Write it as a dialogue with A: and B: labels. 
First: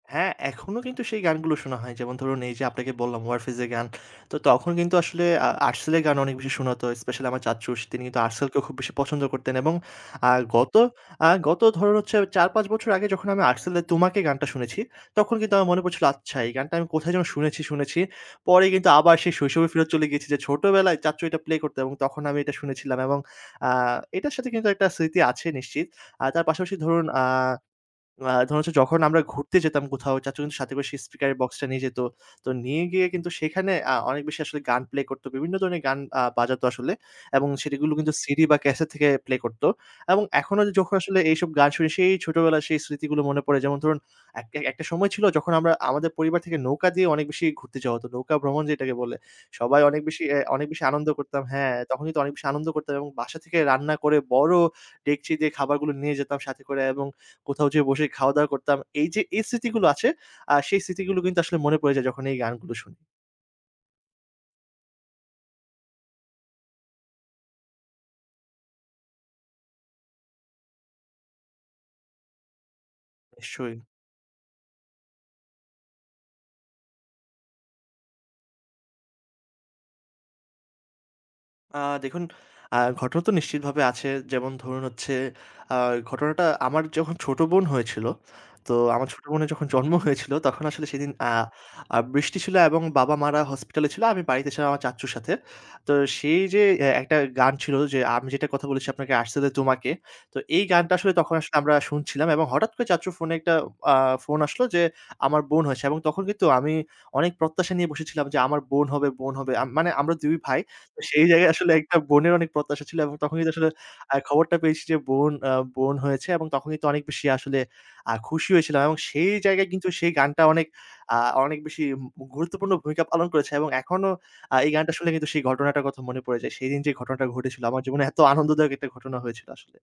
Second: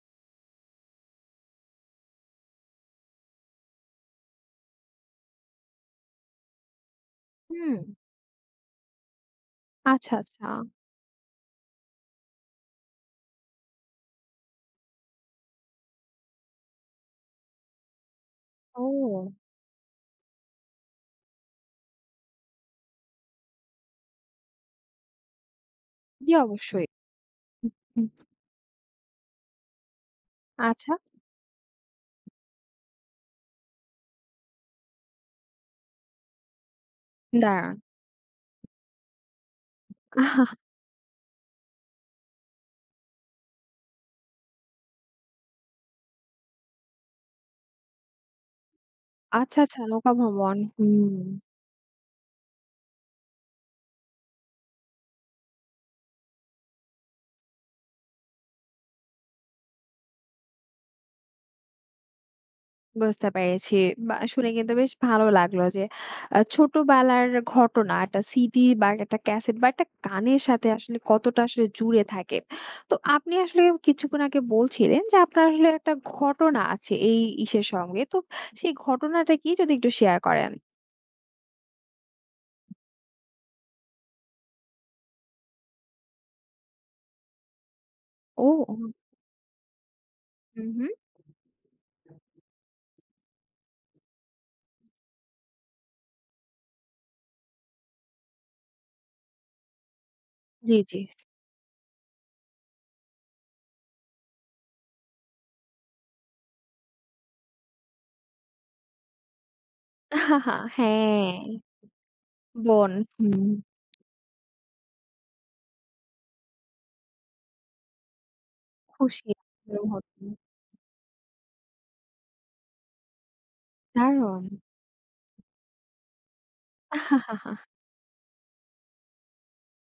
A: হ্যাঁ, এখনো কিন্তু সেই গানগুলো শোনা হয়। যেমন ধরুন, এই যে আপনাকে বললাম 'warfaze' এর গান। তো তখন কিন্তু আসলে আ 'Artcell' এর গান অনেক বেশি শোনাতো। স্পেশালি আমার চাচ্চু
B: হুম।
A: তিনি কিন্তু 'Artcell' কেও খুব বেশি পছন্দ করতেন। এবং
B: আচ্ছা,
A: আর
B: আচ্ছা।
A: গত আ গত ধরুন হচ্ছে ৪ ৫ বছর আগে যখন আমি 'Artcell' এর আর 'তোমাকে' গানটা শুনেছি, তখন কিন্তু আমার মনে পড়ছিল, আচ্ছা এই গানটা আমি কোথায় যেন শুনেছি, শুনেছি। পরে কিন্তু আবার
B: ও।
A: সেই শৈশবে ফেরত চলে গিয়েছি যে ছোটবেলায় চাচ্চু এটা প্লে করত এবং তখন আমি এটা শুনেছিলাম। এবং আ এটার সাথে কিন্তু একটা স্মৃতি আছে নিশ্চিত। আর
B: জী
A: তার পাশাপাশি
B: অবশ্যই।
A: ধরুন আ
B: হু, হু।
A: আ ধরুন, হচ্ছে যখন আমরা ঘুরতে যেতাম কোথাও চাচ্চু কিন্তু সাথে
B: আচ্ছা।
A: সেই স্পিকারের বক্সটা নিয়ে যেত। তো নিয়ে গিয়ে কিন্তু সেখানে আ অনেক বেশি আসলে গান প্লে করতো। বিভিন্ন ধরনের গান আ বাজাতো আসলে। এবং
B: দাঁড়ান।
A: সেটি গুলো কিন্তু সিডি বা ক্যাসেট থেকে প্লে করত। এবং এখনো যখন আসলে এইসব গান শুনি সেই ছোটবেলায় সেই স্মৃতিগুলো মনে পড়ে যেমন ধরুন, একটা একটা সময় ছিল যখন আমরা আমাদের পরিবার থেকে নৌকা দিয়ে অনেক বেশি ঘুরতে যাওয়া হতো। নৌকা ভ্রমণ যেটাকে বলে।
B: আচ্ছা, আচ্ছা,
A: সবাই অনেক
B: নৌকা
A: বেশি অ্যা
B: ভবন,
A: অনেক বেশি
B: হুম।
A: আনন্দ করতাম হ্যাঁ, তখন কিন্তু অনেক বেশি আনন্দ করতাম এবং বাসা থেকে রান্না করে বড় ডেকচি দিয়ে খাবারগুলো নিয়ে যেতাম সাথে করে এবং কোথাও যেয়ে বসে খাওয়া-দাওয়া করতাম। এই যে, এই স্মৃতিগুলো আছে আ সেই স্মৃতিগুলো কিন্তু আসলে মনে পড়ে যায় যখন এই গানগুলো শুনি।
B: বুঝতে পেরেছি বা শুনে কিন্তু বেশ ভালো লাগলো যে আ ছোটবেলার ঘটনা একটা সিডি বা একটা ক্যাসেট বা একটা গানের সাথে আসলে কতটা আসলে জুড়ে থাকে। তো আপনি আসলে
A: নিশ্চয়ই।
B: কিছুক্ষণ আগে বলছিলেন যে, আপনার আসলে একটা ঘটনা আছে এই ইসের সঙ্গে তো সেই ঘটনাটা কি যদি একটু শেয়ার করেন?
A: আ দেখুন আ ঘটনা তো নিশ্চিত ভাবে আছে। যেমন ধরুন, হচ্ছে আ ঘটনাটা আমার যখন ছোট বোন হয়েছিল
B: ও,
A: তো
B: ও।
A: আমার ছোট বোনের যখন জন্ম হয়েছিল, তখন
B: হুম,
A: আসলে
B: হুম।
A: সেদিন আ আ বৃষ্টি ছিল এবং বাবা-মারা হসপিটালে ছিল। আমি বাড়িতে ছিলাম আমার চাচ্চুর সাথে। তো সেই যে অ্যা একটা গান ছিল যে আমি যেটা কথা বলেছি আপনাকে 'Artcell' এর 'তোমাকে'। তো এই
B: জি,
A: গানটা
B: জি।
A: আসলে তখন আসলে আমরা শুনছিলাম এবং হঠাৎ করে চাচ্চুর ফোনে একটা আ ফোন আসলো য্‌ আমার বোন হয়েছে এবং তখন কিন্তু আমি অনেক প্রত্যাশা নিয়ে বসেছিলাম যে আমার বোন হবে বোন হবে। আমি মানে আমরা ২ ভাই তো সেই
B: হ্যাঁ।
A: জায়গায় আসলে একটা বোনের অনেক প্রত্যাশা
B: বন
A: ছিলো এবং তখন
B: হুম।
A: কিন্তু আসলে আ খবরটা পেয়েছি যে বোন অ্যা বোন হয়েছে এবং তখন কিন্তু অনেক বেশি আসলে আ খুশি হয়েছিলাম এবং
B: খুশি
A: সেই জায়গায়
B: বোন
A: কিন্তু সেই
B: হওয়াতে।
A: গানটা অনেক আ অনেক বেশি মু গুরুত্বপূর্ণ ভূমিকা পালন করেছে এবং এখনো
B: দারুণ!
A: আ এই গানটা শুনলে কিন্তু সেই ঘটনাটার কথা মনে পড়ে যায়। সেদিন যেই ঘটনাটা ঘটেছিলো। আমার জীবনে এত আনন্দদায়ক একটা ঘটনা হয়েছিল আসলে।